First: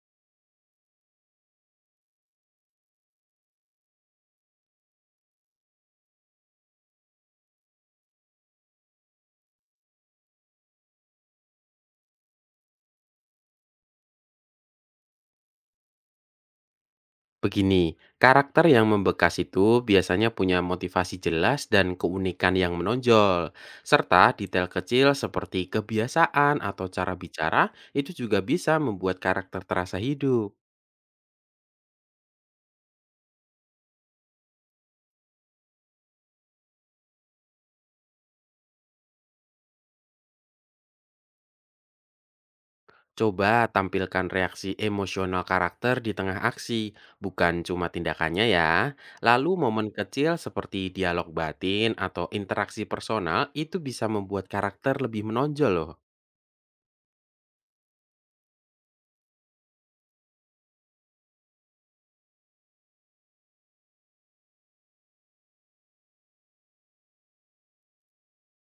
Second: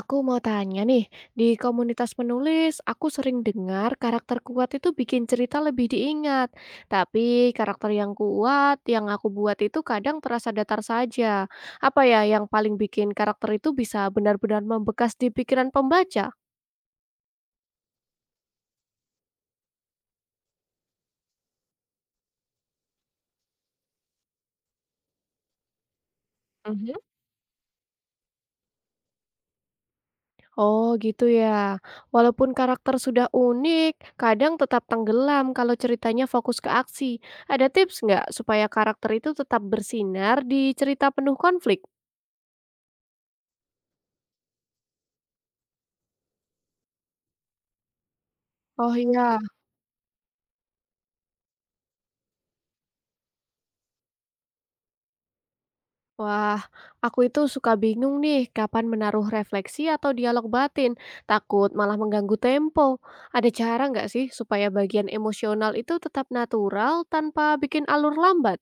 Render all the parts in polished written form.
Aku mau tanya nih, di komunitas penulis, aku sering dengar karakter kuat itu bikin cerita lebih diingat. Tapi karakter yang kuat yang aku buat itu kadang terasa datar saja. Apa ya yang paling bikin karakter itu bisa benar-benar membekas di pikiran pembaca? Begini, karakter yang membekas itu biasanya punya motivasi jelas dan keunikan yang menonjol, serta detail kecil seperti kebiasaan atau Mhm. cara bicara itu juga bisa membuat karakter terasa hidup. Oh gitu ya. Walaupun karakter sudah unik, kadang tetap tenggelam kalau ceritanya fokus ke aksi. Ada tips nggak supaya karakter itu tetap bersinar di cerita penuh konflik? Coba tampilkan reaksi emosional karakter di tengah aksi, bukan cuma tindakannya ya. Oh iya. Lalu momen kecil seperti dialog batin atau interaksi personal itu bisa membuat karakter lebih menonjol loh. Wah, aku itu suka bingung nih kapan menaruh refleksi atau dialog batin, takut malah mengganggu tempo. Ada cara nggak sih supaya bagian emosional itu tetap natural tanpa bikin alur lambat?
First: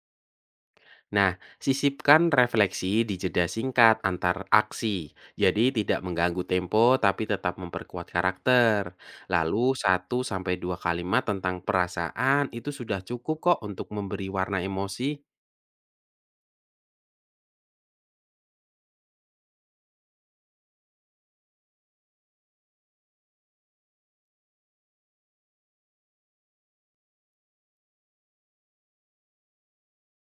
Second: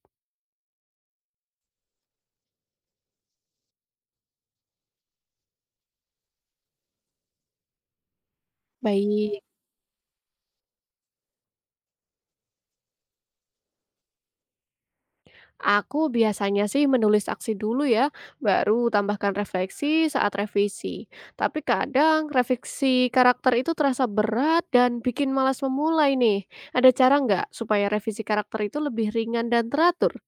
Nah, sisipkan refleksi di jeda singkat antar aksi, jadi tidak mengganggu tempo tapi tetap memperkuat karakter. Baik, Lalu satu sampai dua kalimat tentang perasaan itu sudah cukup kok untuk memberi warna emosi. aku biasanya sih menulis aksi dulu ya, baru tambahkan refleksi saat revisi. Tapi kadang refleksi karakter itu terasa berat dan bikin malas memulai nih. Ada cara nggak supaya revisi karakter itu lebih ringan dan teratur?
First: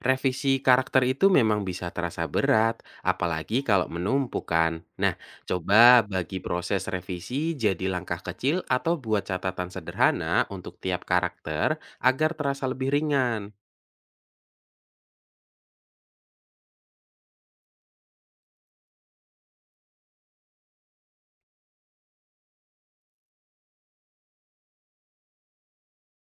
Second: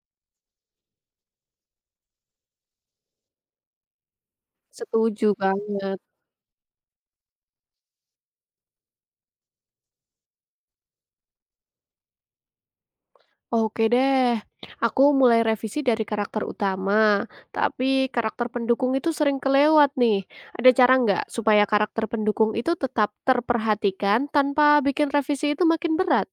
Revisi karakter itu memang bisa terasa berat, apalagi kalau menumpukan. Nah, Setuju banget. coba bagi proses revisi jadi langkah kecil atau buat catatan sederhana untuk tiap karakter agar terasa lebih ringan. Oke deh, aku mulai revisi dari karakter utama, tapi karakter pendukung itu sering kelewat nih. Ada cara nggak supaya karakter pendukung itu tetap terperhatikan tanpa bikin revisi itu makin berat?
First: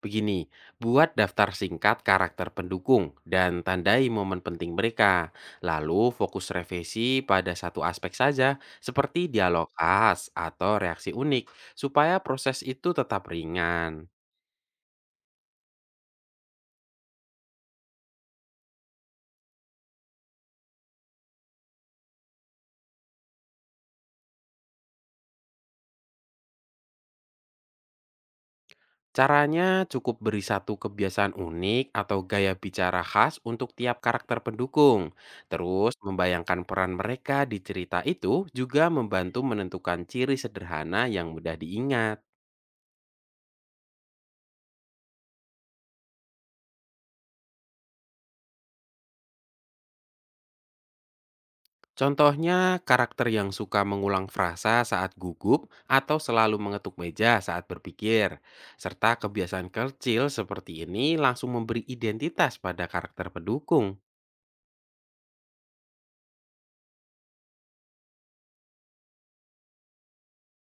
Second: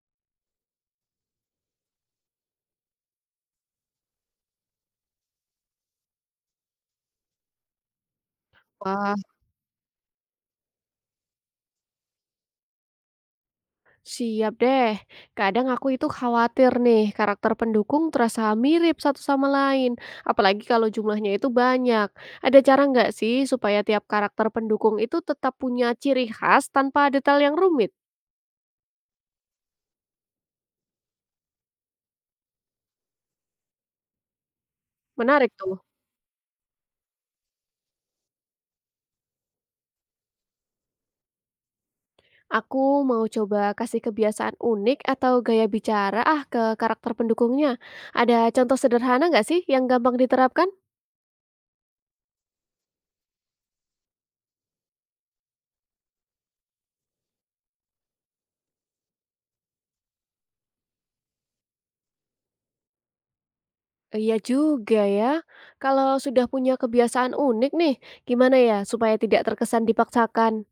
Begini, buat daftar singkat karakter pendukung dan tandai momen penting mereka. Lalu fokus revisi pada satu aspek saja, Wah, seperti dialog khas atau reaksi unik, supaya proses itu tetap ringan. siap deh, kadang aku itu khawatir nih karakter pendukung terasa mirip satu sama lain, apalagi kalau jumlahnya itu banyak. Ada cara nggak sih supaya tiap karakter pendukung itu tetap punya ciri khas tanpa detail yang rumit? Caranya cukup beri satu kebiasaan unik atau gaya bicara khas untuk tiap karakter pendukung. Menarik tuh. Terus membayangkan peran mereka di cerita itu juga membantu menentukan ciri sederhana yang mudah diingat. Aku mau coba kasih kebiasaan unik atau gaya bicara ah ke karakter pendukungnya. Ada contoh sederhana nggak sih yang gampang diterapkan? Contohnya, karakter yang suka mengulang frasa saat gugup atau selalu mengetuk meja saat berpikir, serta kebiasaan kecil seperti ini langsung memberi identitas pada karakter pendukung. Iya juga ya. Kalau sudah punya kebiasaan unik nih, gimana ya supaya tidak terkesan dipaksakan?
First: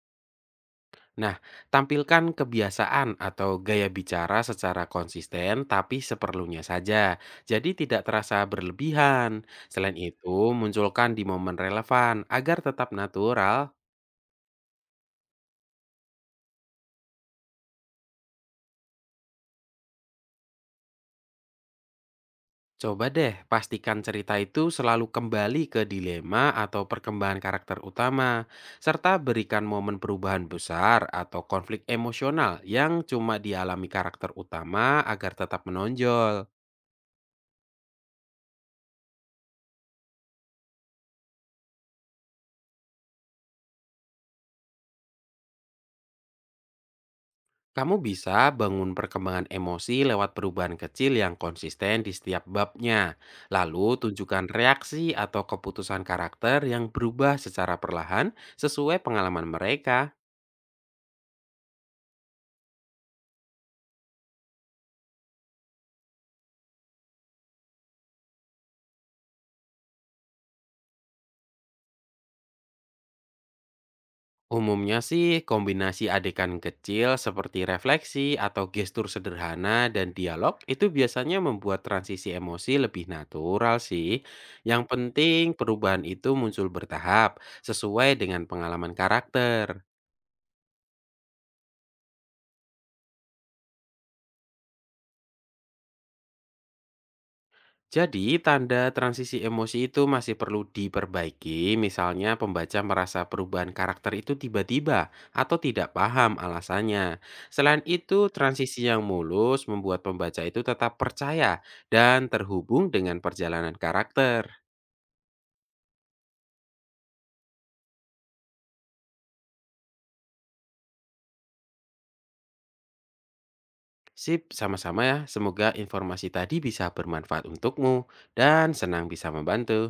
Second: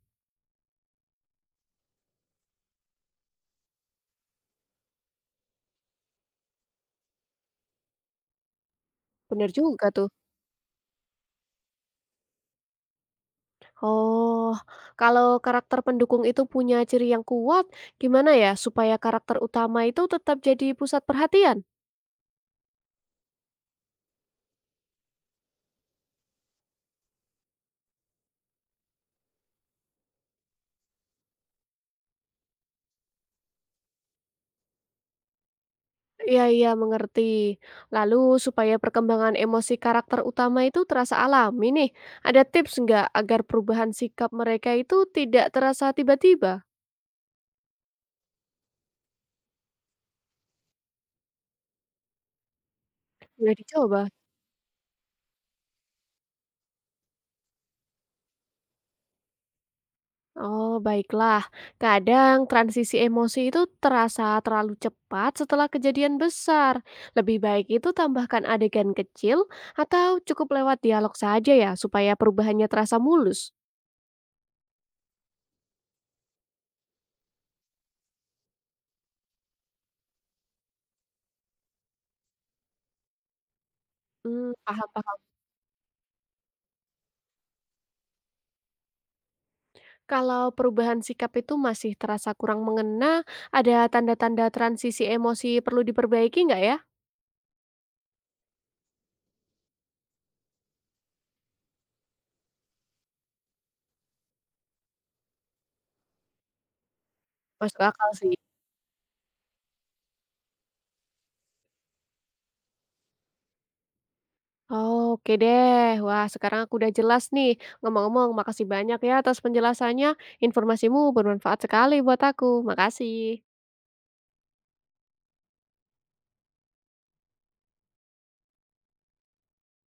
Nah, tampilkan kebiasaan atau gaya bicara secara konsisten tapi seperlunya saja, jadi tidak terasa berlebihan. Bener juga Selain tuh. itu, munculkan di momen relevan agar tetap natural. Oh, kalau karakter pendukung itu punya ciri yang kuat, gimana ya supaya karakter utama itu tetap jadi pusat perhatian? Coba deh pastikan cerita itu selalu kembali ke dilema atau perkembangan karakter utama, serta berikan momen perubahan besar atau konflik emosional yang cuma dialami karakter utama agar tetap Iya menonjol. iya, mengerti. Lalu supaya perkembangan emosi karakter utama itu terasa alami nih, ada tips nggak agar perubahan sikap mereka itu tidak terasa tiba-tiba? Kamu bisa bangun perkembangan emosi lewat perubahan kecil yang konsisten di setiap babnya. Boleh Lalu dicoba? tunjukkan reaksi atau keputusan karakter yang berubah secara perlahan sesuai pengalaman mereka. Oh, baiklah. Kadang transisi emosi itu terasa terlalu cepat setelah kejadian besar. Lebih baik itu tambahkan adegan kecil atau cukup lewat dialog saja ya, supaya perubahannya terasa mulus. Umumnya sih kombinasi adegan kecil seperti refleksi atau gestur sederhana dan dialog itu biasanya membuat transisi emosi lebih natural sih. Hmm, Yang paham. penting perubahan itu muncul bertahap sesuai dengan pengalaman karakter. Kalau perubahan sikap itu masih terasa kurang mengena, ada tanda-tanda transisi emosi perlu diperbaiki nggak ya? Jadi, tanda transisi emosi itu masih perlu diperbaiki, misalnya pembaca merasa perubahan karakter itu tiba-tiba atau tidak paham alasannya. Masuk Selain akal itu, sih. transisi yang mulus membuat pembaca itu tetap percaya dan terhubung dengan perjalanan karakter. Oke deh, wah sekarang aku udah jelas nih. Ngomong-ngomong, makasih banyak ya atas penjelasannya. Informasimu bermanfaat sekali buat aku. Makasih. Sip, sama-sama ya. Semoga informasi tadi bisa bermanfaat untukmu dan senang bisa membantu.